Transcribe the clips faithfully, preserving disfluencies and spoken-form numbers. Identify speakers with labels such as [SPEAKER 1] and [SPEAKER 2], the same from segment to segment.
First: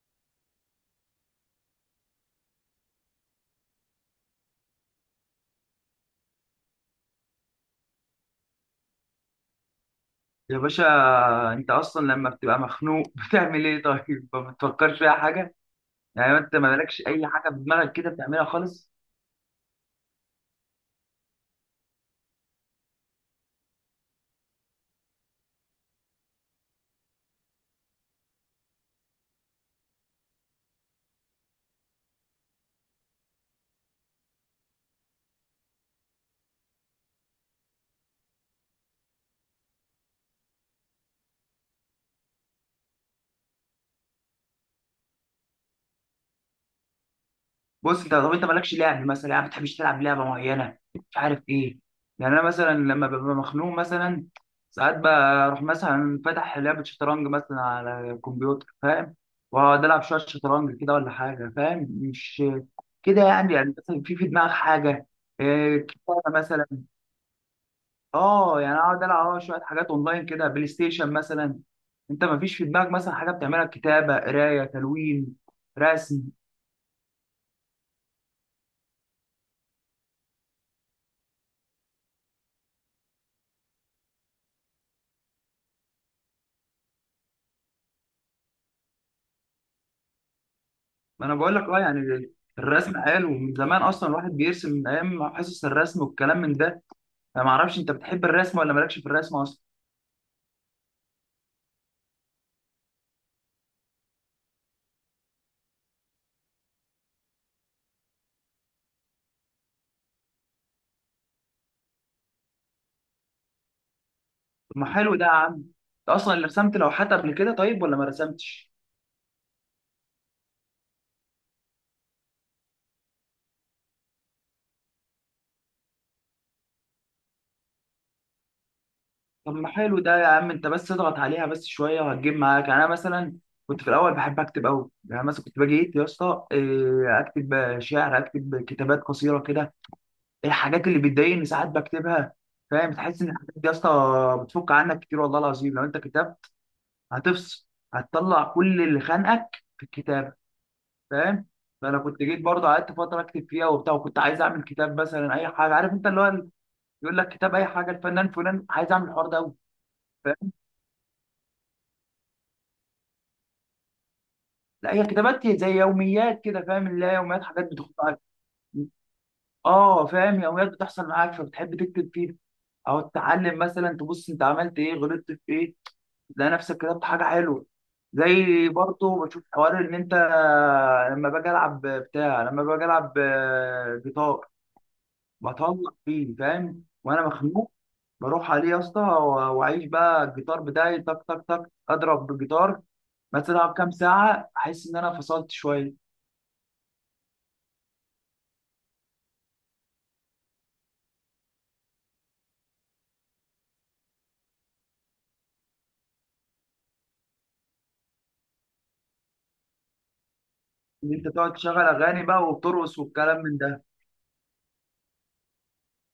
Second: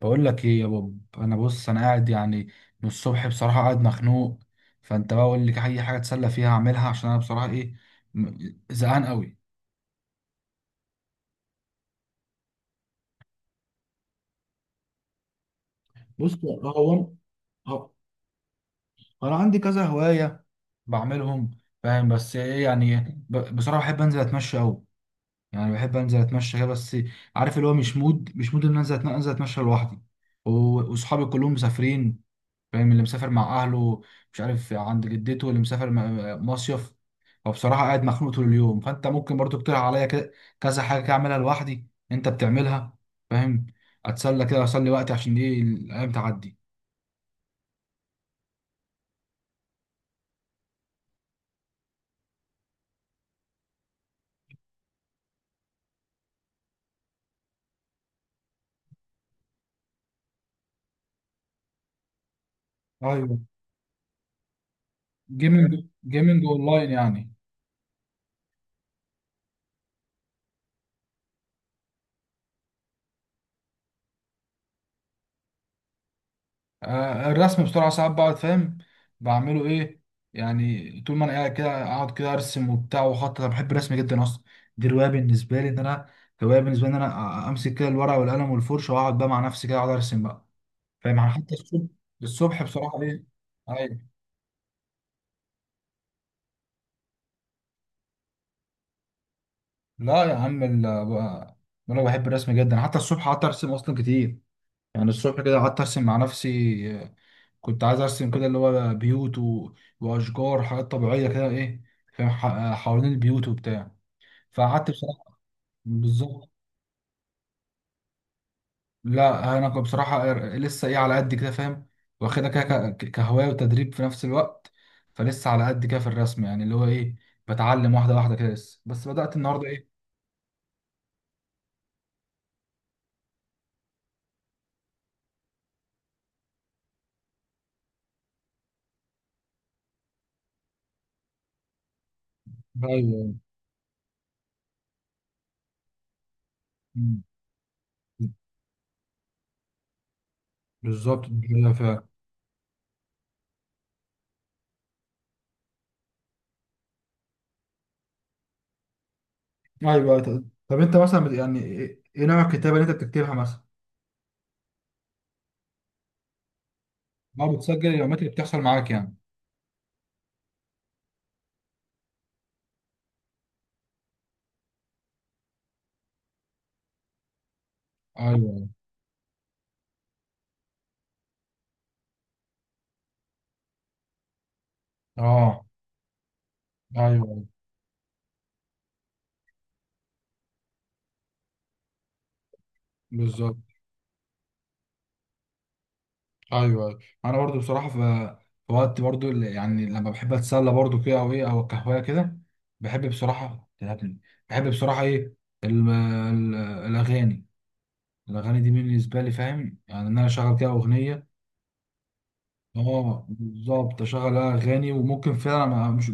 [SPEAKER 1] بقول لك ايه يا بوب. انا بص انا قاعد يعني من الصبح بصراحه قاعد مخنوق. فانت بقى قول لي اي حاجه اتسلى فيها اعملها عشان انا بصراحه ايه، م- زهقان قوي.
[SPEAKER 2] يا باشا، انت اصلا لما بتبقى مخنوق بتعمل ايه؟ طيب ما بتفكرش في اي حاجه؟
[SPEAKER 1] بص،
[SPEAKER 2] يعني انت ما
[SPEAKER 1] هو
[SPEAKER 2] مالكش اي حاجه في
[SPEAKER 1] هو-
[SPEAKER 2] دماغك كده بتعملها خالص؟
[SPEAKER 1] انا عندي كذا هوايه بعملهم. فاهم؟ بس ايه يعني ب- بصراحه بحب انزل اتمشى قوي. يعني بحب انزل اتمشى كده بس. عارف اللي هو مش مود مش مود ان أنا انزل أتن- انزل اتمشى لوحدي. و- واصحابي كلهم مسافرين. فاهم؟ اللي مسافر مع اهله، مش عارف، عند جدته، اللي مسافر م- مصيف. فبصراحه قاعد مخنوق طول اليوم. فانت ممكن برضو تقترح عليا كده- كذا حاجه كده اعملها لوحدي انت بتعملها. فاهم؟ اتسلى كده، اسلي وقتي، عشان دي الايام تعدي.
[SPEAKER 2] بص، انت طب انت مالكش لعب مثلا؟ يعني ما بتحبش تلعب لعبه معينه مش عارف ايه؟ يعني انا مثلا لما ببقى مخنوق، مثلا ساعات بروح مثلا فاتح لعبه شطرنج مثلا على الكمبيوتر، فاهم؟ واقعد العب شويه شطرنج كده ولا حاجه، فاهم؟ مش كده؟
[SPEAKER 1] ايوه،
[SPEAKER 2] يعني يعني مثلا في في دماغك حاجه؟ إيه،
[SPEAKER 1] جيمنج،
[SPEAKER 2] كتابه
[SPEAKER 1] جيمنج
[SPEAKER 2] مثلا،
[SPEAKER 1] اونلاين يعني.
[SPEAKER 2] اه يعني اقعد العب اه شويه حاجات اونلاين كده، بلاي ستيشن مثلا. انت ما فيش في دماغك مثلا حاجه بتعملها؟ كتابه، قرايه، تلوين، رسم.
[SPEAKER 1] آه، الرسم بسرعة ساعات بقعد فاهم بعمله ايه. يعني طول ما انا قاعد كده اقعد كده ارسم وبتاع واخطط. انا بحب الرسم جدا اصلا. دي رواية بالنسبة لي ان انا، هواية بالنسبة لي ان انا أ- امسك كده الورقة والقلم والفرشة واقعد بقى مع نفسي كده اقعد ارسم بقى. فاهم؟
[SPEAKER 2] ما
[SPEAKER 1] يعني
[SPEAKER 2] انا بقول
[SPEAKER 1] حتى
[SPEAKER 2] لك اه
[SPEAKER 1] الصبح،
[SPEAKER 2] يعني
[SPEAKER 1] الصبح
[SPEAKER 2] الرسم
[SPEAKER 1] بصراحة ايه.
[SPEAKER 2] حلو من زمان اصلا،
[SPEAKER 1] ايوه.
[SPEAKER 2] الواحد بيرسم من ايام حصص الرسم والكلام من ده. انا ما اعرفش انت بتحب الرسم ولا مالكش في الرسم اصلا؟
[SPEAKER 1] لا يا عم، ال- بقى- بقول لك بحب الرسم جدا. حتى الصبح قعدت ارسم اصلا كتير. يعني الصبح كده قعدت ارسم مع نفسي. كنت عايز ارسم كده اللي هو بيوت و... واشجار، حاجات طبيعيه كده ايه. فاهم، ح- حوالين البيوت وبتاع.
[SPEAKER 2] طب
[SPEAKER 1] فقعدت
[SPEAKER 2] ما حلو ده يا
[SPEAKER 1] بصراحه.
[SPEAKER 2] عم، انت اصلا اللي
[SPEAKER 1] بالظبط.
[SPEAKER 2] رسمت لوحات قبل كده طيب ولا ما رسمتش؟
[SPEAKER 1] لا انا كنت بصراحه لسه ايه على قد كده فاهم. واخدها كده ك- ك- كهوايه وتدريب في نفس الوقت. فلسه على قد كده في الرسم. يعني اللي هو ايه، بتعلم واحده واحده كده لسه. بس بدات
[SPEAKER 2] طب
[SPEAKER 1] النهارده
[SPEAKER 2] ما
[SPEAKER 1] ايه.
[SPEAKER 2] حلو ده يا عم، انت بس اضغط عليها بس شويه وهتجيب معاك. يعني انا مثلا كنت في الاول بحب اكتب قوي، يعني مثلا كنت باجي ايه يا اسطى إيه، اكتب شعر، اكتب كتابات قصيره كده. الحاجات اللي بتضايقني ساعات بكتبها، فاهم؟ تحس ان
[SPEAKER 1] ايوه.
[SPEAKER 2] الحاجات دي يا اسطى بتفك عنك كتير، والله العظيم لو انت كتاب
[SPEAKER 1] أمم.
[SPEAKER 2] هتفصل، هتطلع كل اللي خانقك في الكتاب،
[SPEAKER 1] بالظبط
[SPEAKER 2] فاهم؟
[SPEAKER 1] كده
[SPEAKER 2] فانا
[SPEAKER 1] فعلا.
[SPEAKER 2] كنت جيت برضه قعدت فتره اكتب فيها وبتاع، وكنت عايز اعمل كتاب مثلا اي حاجه. عارف انت اللي هو يقول لك كتاب اي حاجه الفنان فلان، عايز اعمل الحوار ده قوي.
[SPEAKER 1] ايوه ط- طب انت مثلا بت- يعني ايه إيه نوع الكتابه اللي انت بتكتبها مثلا؟
[SPEAKER 2] لا هي كتابات زي يوميات كده، فاهم؟ اللي هي يوميات
[SPEAKER 1] ما
[SPEAKER 2] حاجات
[SPEAKER 1] بتسجل
[SPEAKER 2] بتخط
[SPEAKER 1] اليومات
[SPEAKER 2] عليك.
[SPEAKER 1] اللي بتحصل معاك يعني.
[SPEAKER 2] اه فاهم، يوميات بتحصل معاك فبتحب تكتب فيها، او تتعلم مثلا تبص انت عملت ايه، غلطت في ايه، تلاقي نفسك كتبت حاجه حلوه.
[SPEAKER 1] ايوه، أيوه.
[SPEAKER 2] زي برضه بشوف حوار ان انت لما باجي العب بتاع، لما باجي العب آه، جيتار،
[SPEAKER 1] اه.
[SPEAKER 2] بطلع فيه فاهم وانا
[SPEAKER 1] ايوه.
[SPEAKER 2] مخنوق، بروح عليه يا اسطى و- واعيش بقى الجيتار بتاعي، تك تك تك، اضرب بالجيتار مثلا
[SPEAKER 1] بالظبط.
[SPEAKER 2] العب كام ساعه، احس ان انا فصلت شويه.
[SPEAKER 1] ايوه، أيوة. انا برضو بصراحه في، في وقت برضو اللي، يعني لما بحب اتسلى برضو كده او ايه او القهوه كده. بحب بصراحه تلهبني. بحب بصراحه ايه، ال- ال- الاغاني. الاغاني دي بالنسبه لي فاهم. يعني ان انا اشغل كده
[SPEAKER 2] ان
[SPEAKER 1] اغنيه.
[SPEAKER 2] انت تقعد تشغل اغاني بقى وبترقص
[SPEAKER 1] اه
[SPEAKER 2] والكلام من ده.
[SPEAKER 1] بالظبط، اشغل اغاني. وممكن فعلا ما- مش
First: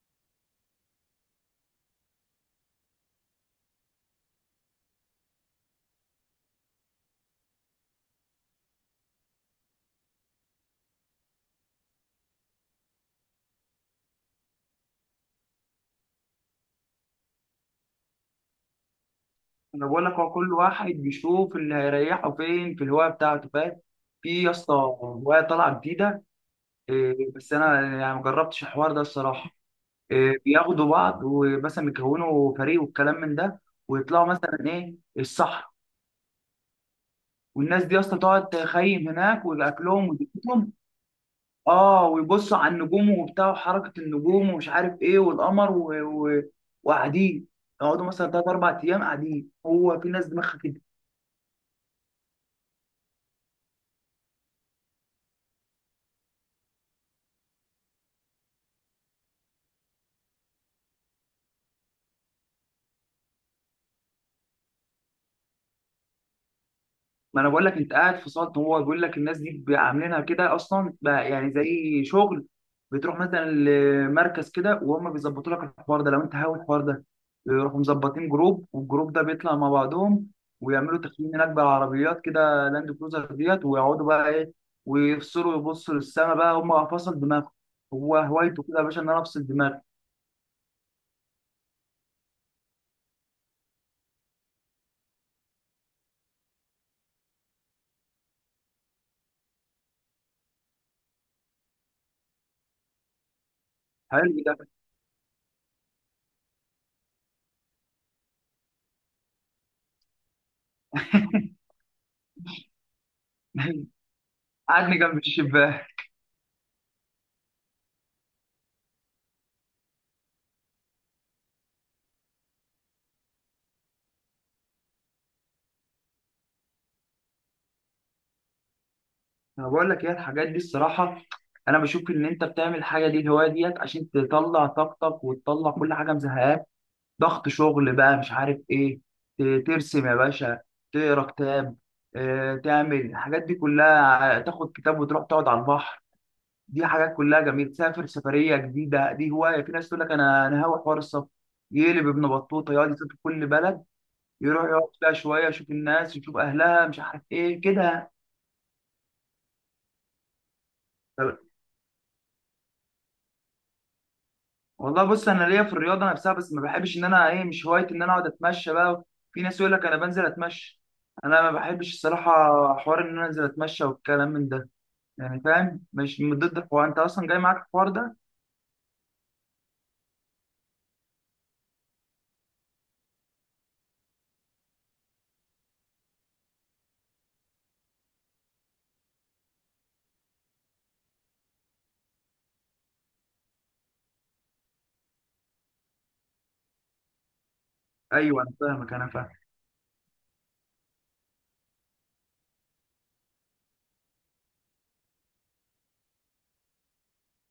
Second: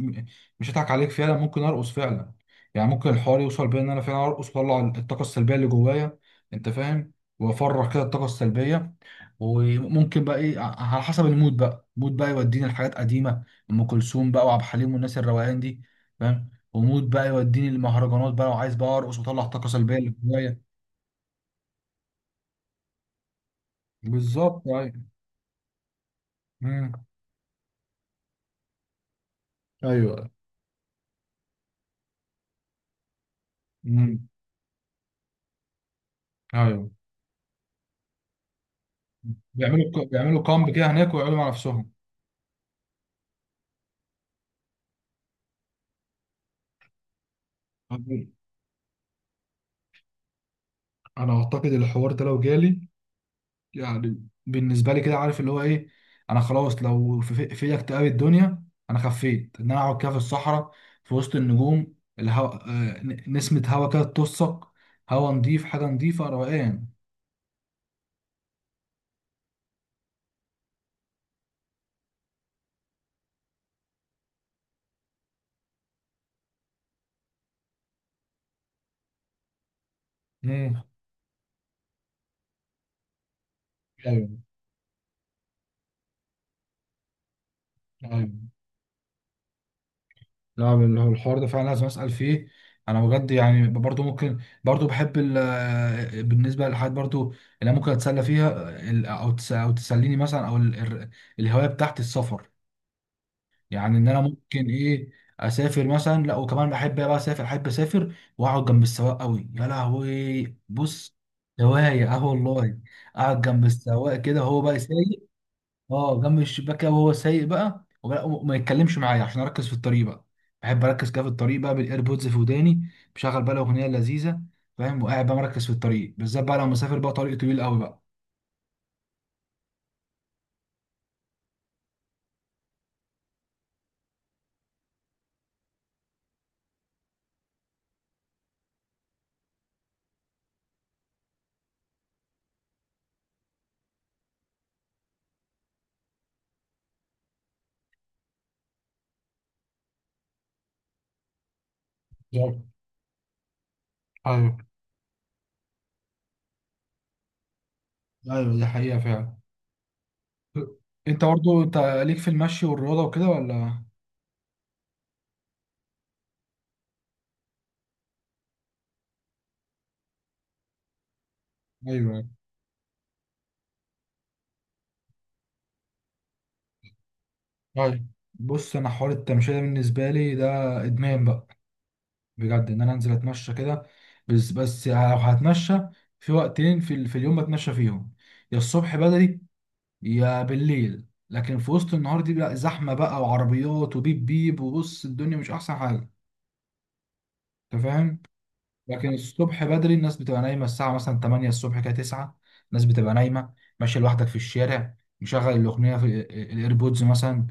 [SPEAKER 1] مش هضحك عليك، فعلا ممكن ارقص فعلا. يعني ممكن الحوار يوصل بيا ان انا فعلا ارقص واطلع الطاقه السلبيه اللي جوايا. انت فاهم. وافرغ كده الطاقه السلبيه. وممكن بقى ايه ع- على حسب المود. بقى المود بقى يوديني لحاجات قديمه، ام كلثوم بقى وعبد الحليم والناس الروقان دي. فاهم. ومود بقى يوديني للمهرجانات بقى، وعايز بقى ارقص واطلع الطاقه
[SPEAKER 2] انا
[SPEAKER 1] السلبيه
[SPEAKER 2] بقول لك
[SPEAKER 1] اللي
[SPEAKER 2] هو كل
[SPEAKER 1] جوايا.
[SPEAKER 2] واحد بيشوف اللي هيريحه فين في الهوايه بتاعته، فاهم؟ في يا
[SPEAKER 1] بالظبط،
[SPEAKER 2] اسطى
[SPEAKER 1] ايوه.
[SPEAKER 2] هوايه طالعه جديده،
[SPEAKER 1] مم.
[SPEAKER 2] إيه، بس انا يعني ما جربتش الحوار ده الصراحه.
[SPEAKER 1] ايوه.
[SPEAKER 2] إيه، بياخدوا بعض ومثلا بيكونوا فريق والكلام من ده، ويطلعوا
[SPEAKER 1] مم.
[SPEAKER 2] مثلا ايه الصحراء،
[SPEAKER 1] ايوه.
[SPEAKER 2] والناس دي اصلا تقعد تخيم هناك
[SPEAKER 1] بيعملوا
[SPEAKER 2] والاكلهم
[SPEAKER 1] بيعملوا كامب
[SPEAKER 2] ودنيتهم.
[SPEAKER 1] كده هناك ويقعدوا مع نفسهم.
[SPEAKER 2] اه، ويبصوا على النجوم وبتاع، وحركه النجوم ومش عارف ايه والقمر و- و- وقاعدين، يقعدوا مثلا تلات اربع ايام قاعدين. هو في ناس دماغها كده.
[SPEAKER 1] انا اعتقد الحوار ده لو جالي، يعني بالنسبه لي كده عارف اللي هو ايه، انا خلاص لو في في في اكتئاب الدنيا، انا خفيت ان انا اقعد كده في الصحراء، في وسط النجوم، الهوا آه، ن- نسمه هوا كده تطسك. هوا نضيف، حاجه نضيفه، روقان.
[SPEAKER 2] ما انا بقول لك انت قاعد في سلطه هو بيقول لك الناس دي عاملينها كده اصلا بقى، يعني زي شغل. بتروح مثلا لمركز كده وهم بيظبطوا لك الحوار ده لو انت هاوي الحوار ده. يروحوا مظبطين جروب، والجروب ده بيطلع مع بعضهم
[SPEAKER 1] مم.
[SPEAKER 2] ويعملوا تخييم هناك بالعربيات كده، لاند كروزر ديت، ويقعدوا
[SPEAKER 1] ايوه.
[SPEAKER 2] بقى ايه، ويفصلوا، يبصوا للسما بقى، هم فصل دماغهم. هو
[SPEAKER 1] ايوه.
[SPEAKER 2] هوايته كده يا باشا، ان انا افصل دماغي.
[SPEAKER 1] لا بال- هو الحوار ده فعلا لازم اسال فيه. انا بجد يعني برضو ممكن، برضو بحب ال- بالنسبه للحاجات برضو اللي أنا ممكن اتسلى فيها، ال- او تس- او تسليني مثلا، او ال- ال- الهوايه بتاعت السفر. يعني ان انا
[SPEAKER 2] حلو ده.
[SPEAKER 1] ممكن ايه، اسافر مثلا. لا وكمان بحب بقى اسافر، احب اسافر واقعد جنب السواق قوي. يا لهوي بص، هوايه، اه والله. اقعد جنب السواق كده هو بقى.
[SPEAKER 2] قعدني جنب الشباك.
[SPEAKER 1] اه، جنب الشباك وهو سايق بقى، وما وما يتكلمش معايا عشان اركز في الطريق بقى. بحب اركز كده في الطريق بقى، بالايربودز في وداني بشغل بقى الاغنيه اللذيذه. فاهم. وقاعد بقى مركز في الطريق، بالذات بقى لو مسافر بقى طريق طويل قوي بقى.
[SPEAKER 2] انا بقول لك ايه الحاجات دي الصراحه، انا بشوف ان انت بتعمل الحاجه دي الهوايه ديت عشان تطلع طاقتك وتطلع كل حاجه مزهقاك، ضغط شغل بقى مش عارف ايه. ت- ترسم يا باشا، تقرا كتاب، آه، تعمل الحاجات دي كلها، ع- تاخد كتاب وتروح تقعد على البحر. دي حاجات كلها جميله. تسافر سفريه جديده، دي هوايه. في ناس تقول لك انا انا هاوي حوار السفر، يقلب ابن
[SPEAKER 1] بالظبط،
[SPEAKER 2] بطوطه يقعد يسافر كل بلد،
[SPEAKER 1] ايوه.
[SPEAKER 2] يروح يقعد فيها شويه، يشوف الناس، يشوف اهلها، مش عارف ايه كده.
[SPEAKER 1] ايوه، دي حقيقه فعلا. انت برضه انت ليك في المشي والرياضه وكده ولا؟
[SPEAKER 2] والله بص، انا ليا في الرياضه نفسها بس ما بحبش ان انا ايه، مش هوايتي ان انا اقعد اتمشى بقى. في ناس يقول لك انا بنزل اتمشى، انا ما بحبش
[SPEAKER 1] ايوه.
[SPEAKER 2] الصراحه حوار ان انا انزل اتمشى والكلام من ده، يعني فاهم؟ مش من ضد الحوار، انت اصلا جاي معاك الحوار
[SPEAKER 1] ايوه.
[SPEAKER 2] ده.
[SPEAKER 1] بص، انا حوار التمشيه ده بالنسبه لي ده ادمان بقى. بجد ان انا انزل اتمشى كده. بس بس لو هتمشى، في وقتين في, ال- في اليوم بتمشى فيهم: يا الصبح بدري، يا بالليل. لكن في وسط النهار دي بقى زحمه بقى، وعربيات وبيب بيب، وبص الدنيا مش احسن حاجه. انت فاهم.
[SPEAKER 2] ايوه انا فاهمك، انا
[SPEAKER 1] لكن
[SPEAKER 2] فاهم.
[SPEAKER 1] الصبح بدري الناس بتبقى نايمه، الساعه مثلا تمانية الصبح كده، تسعة. الناس بتبقى نايمه. ماشي لوحدك في الشارع، مشغل الاغنيه في ال- الايربودز مثلا،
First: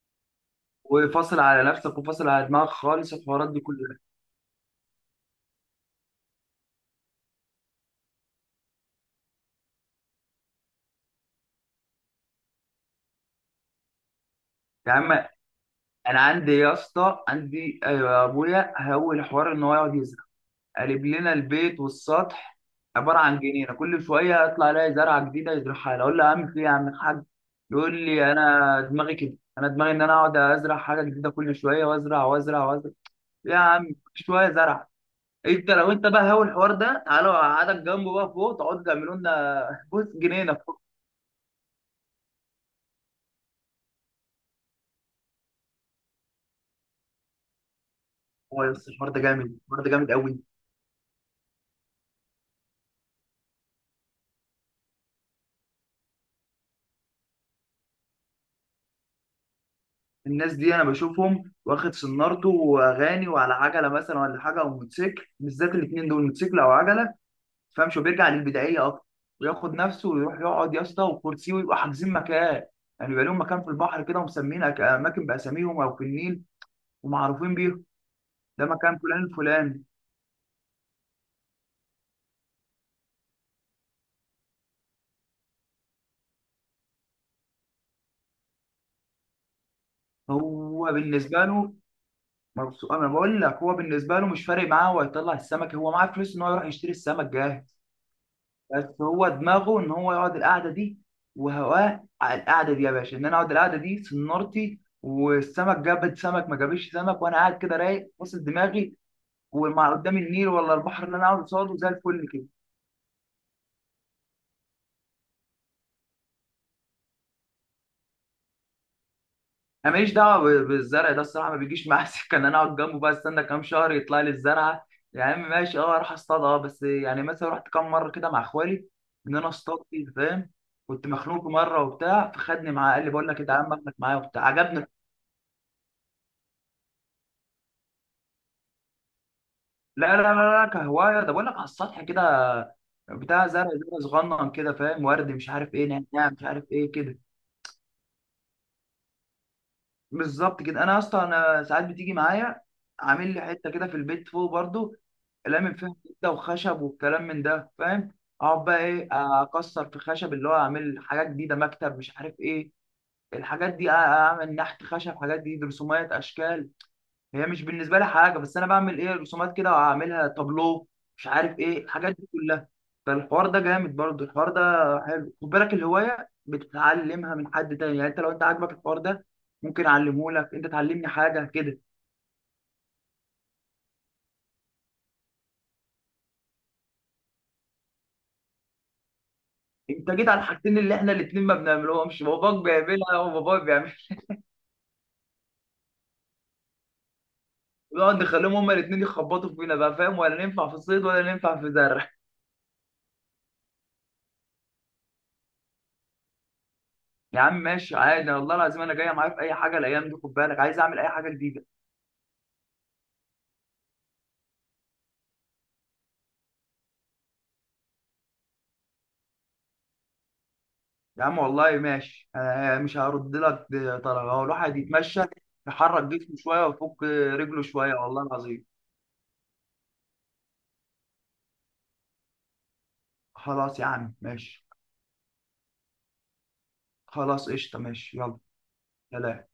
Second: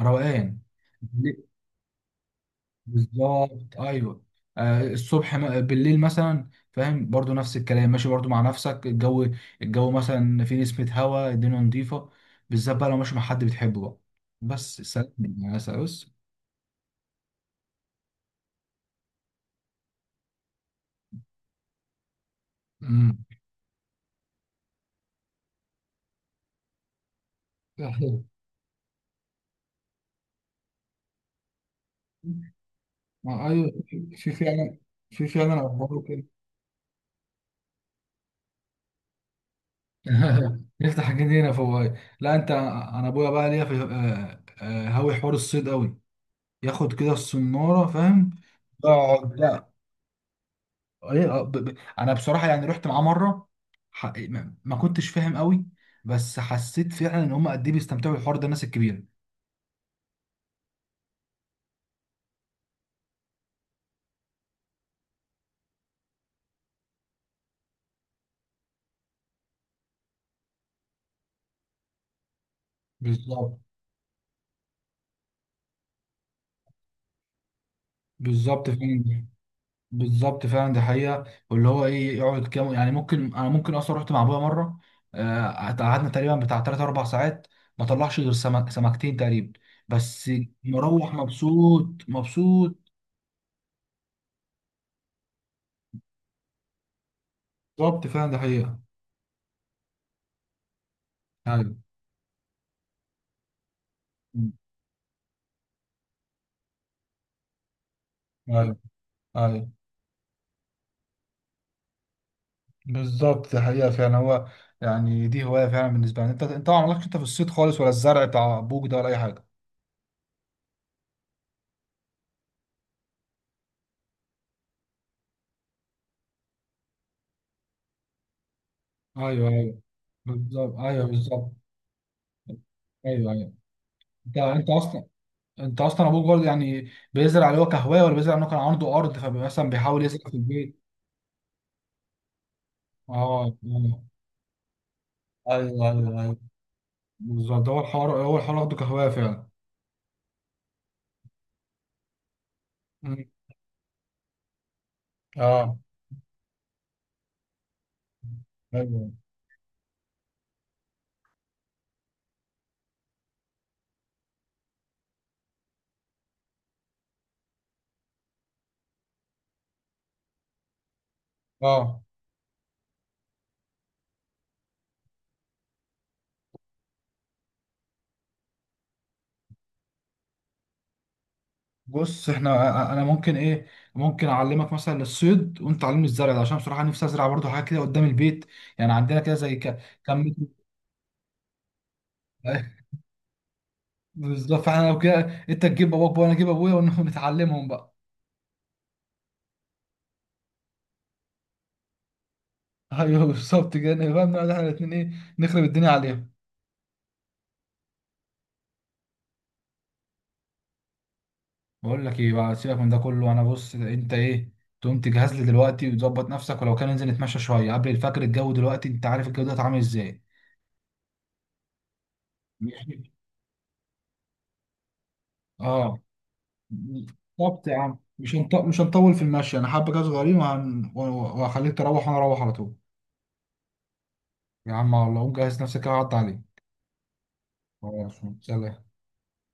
[SPEAKER 1] روقان.
[SPEAKER 2] وفاصل على نفسك وفاصل على دماغك خالص، الحوارات دي
[SPEAKER 1] بالظبط،
[SPEAKER 2] كلها.
[SPEAKER 1] ايوه. آه الصبح م- بالليل مثلا فاهم برضو نفس الكلام، ماشي برضو مع نفسك، الجو، الجو مثلا في نسمة هواء، الدنيا نظيفة. بالذات بقى لو ماشي مع حد بتحبه بقى. بس
[SPEAKER 2] يا عم،
[SPEAKER 1] سلام. يا سلام بس.
[SPEAKER 2] انا عندي يا اسطى، عندي أيوة يا ابويا، هو الحوار ان هو يقعد يزعل، قالب لنا البيت والسطح
[SPEAKER 1] امم.
[SPEAKER 2] عباره عن جنينه. كل شويه اطلع الاقي زرعه جديده يزرعها لي، اقول له يا عم في إيه يا عم الحاج؟ يقول لي انا دماغي كده، انا دماغي ان انا اقعد ازرع حاجه جديده كل شويه، وازرع وازرع وازرع.
[SPEAKER 1] ما
[SPEAKER 2] يا
[SPEAKER 1] ايوه.
[SPEAKER 2] عم كل
[SPEAKER 1] في
[SPEAKER 2] شويه
[SPEAKER 1] فعلا،
[SPEAKER 2] زرع.
[SPEAKER 1] في فعلا
[SPEAKER 2] انت لو
[SPEAKER 1] اخبار
[SPEAKER 2] انت بقى
[SPEAKER 1] كده.
[SPEAKER 2] هاوي الحوار ده، تعالوا اقعدك جنبه بقى فوق، تقعدوا تعملوا لنا بص جنينه فوق.
[SPEAKER 1] نفتح جنينه فوق، أيوه. لا انت انا ابويا بقى ليا في آه، آه، هاوي حوار الصيد قوي. ياخد كده الصناره فاهم.
[SPEAKER 2] هو يا أسطى الحوار ده جامد،
[SPEAKER 1] يقعد
[SPEAKER 2] الحوار ده جامد قوي.
[SPEAKER 1] ايه آه، ب... ب... انا بصراحه يعني رحت معاه مره. ح... ما ما كنتش فاهم قوي. بس حسيت فعلا ان هم قد ايه بيستمتعوا بالحوار ده الناس الكبيره.
[SPEAKER 2] الناس دي انا بشوفهم واخد سنارته واغاني وعلى عجله مثلا ولا حاجه او موتوسيكل، بالذات الاثنين دول، موتوسيكل او عجله، فاهمش، وبيرجع للبدائيه اكتر، وياخد نفسه ويروح يقعد يا اسطى وكرسي، ويبقى حاجزين مكان. يعني يبقى لهم
[SPEAKER 1] بالظبط.
[SPEAKER 2] مكان في البحر كده، ومسمين أك- اماكن باساميهم او في النيل ومعروفين بيهم، ده
[SPEAKER 1] بالظبط
[SPEAKER 2] مكان فلان
[SPEAKER 1] فعلا.
[SPEAKER 2] الفلاني.
[SPEAKER 1] بالظبط فعلا دي حقيقه. واللي هو ايه يقعد كام. يعني ممكن انا، ممكن اصلا رحت مع ابويا مره. آه، قعدنا تقريبا بتاع تلات اربع ساعات. ما طلعش غير سمك... سمكتين تقريبا بس.
[SPEAKER 2] هو
[SPEAKER 1] مروح
[SPEAKER 2] بالنسبه له
[SPEAKER 1] مبسوط،
[SPEAKER 2] مبسوط.
[SPEAKER 1] مبسوط.
[SPEAKER 2] انا بقول لك هو بالنسبه له مش فارق معاه، هو يطلع السمك، هو معاه فلوس ان هو يروح يشتري السمك جاهز،
[SPEAKER 1] بالظبط فعلا دي حقيقه.
[SPEAKER 2] بس هو دماغه ان هو يقعد القعده دي،
[SPEAKER 1] ايوه.
[SPEAKER 2] وهواه على القعده دي يا باشا، ان انا اقعد القعده دي سنارتي، والسمك جابت سمك ما جابش سمك، وانا قاعد كده رايق واصل
[SPEAKER 1] ايوه.
[SPEAKER 2] دماغي،
[SPEAKER 1] ايوه.
[SPEAKER 2] وما قدام النيل ولا البحر اللي انا اقعد قصاده زي الفل كده.
[SPEAKER 1] بالظبط ده حقيقة فعلا. هو يعني دي هواية فعلا بالنسبة لي. انت انت ما عملكش انت في الصيد خالص، ولا الزرع بتاع ابوك ده، ولا اي حاجة؟
[SPEAKER 2] انا ماليش دعوه ب- بالزرع ده الصراحه، ما بيجيش معايا سكه ان انا اقعد جنبه بقى استنى كام شهر يطلع لي الزرعه. يا عم ماشي، اه اروح اصطاد اه، بس يعني مثلا رحت كام مره كده مع اخوالي، ان
[SPEAKER 1] ايوه.
[SPEAKER 2] انا اصطاد
[SPEAKER 1] ايوه.
[SPEAKER 2] فيه، فاهم؟
[SPEAKER 1] بالظبط ايوه.
[SPEAKER 2] كنت مخنوق
[SPEAKER 1] بالظبط
[SPEAKER 2] مره وبتاع فخدني معاه، قال لي بقول
[SPEAKER 1] ايوه.
[SPEAKER 2] لك إيه،
[SPEAKER 1] ايوه.
[SPEAKER 2] تعالى اما اخدك معايا
[SPEAKER 1] انت
[SPEAKER 2] وبتاع،
[SPEAKER 1] انت
[SPEAKER 2] عجبني.
[SPEAKER 1] اصلا انت اصلا ابوك برضه يعني بيزرع اللي هو كهوايه، ولا بيزرع انه كان عنده ارض فمثلا بيحاول
[SPEAKER 2] لا لا
[SPEAKER 1] يزرع في
[SPEAKER 2] لا لا،
[SPEAKER 1] البيت؟
[SPEAKER 2] كهوايه ده، بقول لك على السطح كده،
[SPEAKER 1] اه،
[SPEAKER 2] بتاع زرع زرع
[SPEAKER 1] آه.
[SPEAKER 2] صغنن كده، فاهم؟ ورد مش عارف ايه،
[SPEAKER 1] ايوه ايوه
[SPEAKER 2] نعناع
[SPEAKER 1] ايوه.
[SPEAKER 2] مش عارف ايه كده.
[SPEAKER 1] بالظبط، ده هو الحوار، هو الحوار واخده كهوايه فعلا.
[SPEAKER 2] بالظبط كده. انا اصلا انا ساعات بتيجي معايا،
[SPEAKER 1] مم.
[SPEAKER 2] عامل لي حته كده في البيت فوق برضو، لامم
[SPEAKER 1] اه.
[SPEAKER 2] فيها كده وخشب والكلام من ده، فاهم؟ اقعد بقى ايه،
[SPEAKER 1] ايوه.
[SPEAKER 2] اكسر في خشب اللي هو اعمل حاجات جديده، مكتب مش عارف ايه الحاجات دي، أ- اعمل نحت خشب، حاجات دي رسومات اشكال. هي مش بالنسبه لي حاجه، بس انا بعمل ايه، رسومات كده وهعملها تابلو، مش عارف ايه
[SPEAKER 1] اه.
[SPEAKER 2] الحاجات دي كلها. فالحوار ده جامد برضو الحوار ده، حلو. خد بالك الهوايه بتتعلمها من حد تاني، يعني انت لو انت عاجبك الحوار ده ممكن اعلمه لك، انت تعلمني حاجه كده.
[SPEAKER 1] بص احنا، انا ممكن ايه، ممكن اعلمك مثلا الصيد وانت تعلمني الزرع ده، عشان بصراحه نفسي ازرع برضه حاجه كده قدام البيت. يعني عندنا كده زي ك-
[SPEAKER 2] انت
[SPEAKER 1] كم
[SPEAKER 2] جيت على
[SPEAKER 1] متر-
[SPEAKER 2] الحاجتين اللي احنا الاثنين ما بنعملهمش، باباك بيعملها وباباي بيعملها،
[SPEAKER 1] بالظبط. فاحنا لو كده، انت تجيب باباك وانا اجيب ابويا ونتعلمهم بقى.
[SPEAKER 2] ونقعد نخليهم هما الاثنين يخبطوا فينا بقى، فاهم؟ ولا ننفع في الصيد ولا ننفع في زرع.
[SPEAKER 1] ايوه بالظبط كده. نبقى بنقعد احنا الاثنين ايه نخرب الدنيا عليهم.
[SPEAKER 2] يا عم ماشي عادي، والله العظيم انا جايه معايا في اي حاجه الايام دي، خد بالك، عايز اعمل اي حاجه جديده.
[SPEAKER 1] بقول لك ايه بقى، سيبك من ده كله. انا بص، انت ايه، تقوم تجهز لي دلوقتي وتظبط نفسك، ولو كان ننزل نتمشى شويه قبل الفجر، الجو دلوقتي انت عارف الجو ده عامل ازاي.
[SPEAKER 2] يا عم والله ماشي آه، مش
[SPEAKER 1] ماشي.
[SPEAKER 2] هرد لك طلب هو الواحد يتمشى،
[SPEAKER 1] اه.
[SPEAKER 2] يحرك جسمه شويه ويفك رجله
[SPEAKER 1] بالظبط يا
[SPEAKER 2] شويه،
[SPEAKER 1] عم.
[SPEAKER 2] والله
[SPEAKER 1] مش هنط...
[SPEAKER 2] العظيم.
[SPEAKER 1] مش هنطول في المشي. انا حابه كده صغيرين وهن... وهخليك تروح وانا اروح على طول.
[SPEAKER 2] خلاص يا عم ماشي،
[SPEAKER 1] يا عم والله قوم جهز نفسك كده، عدى عليك.
[SPEAKER 2] خلاص قشطه، ماشي،
[SPEAKER 1] خلاص
[SPEAKER 2] يلا،
[SPEAKER 1] سلام.
[SPEAKER 2] سلام.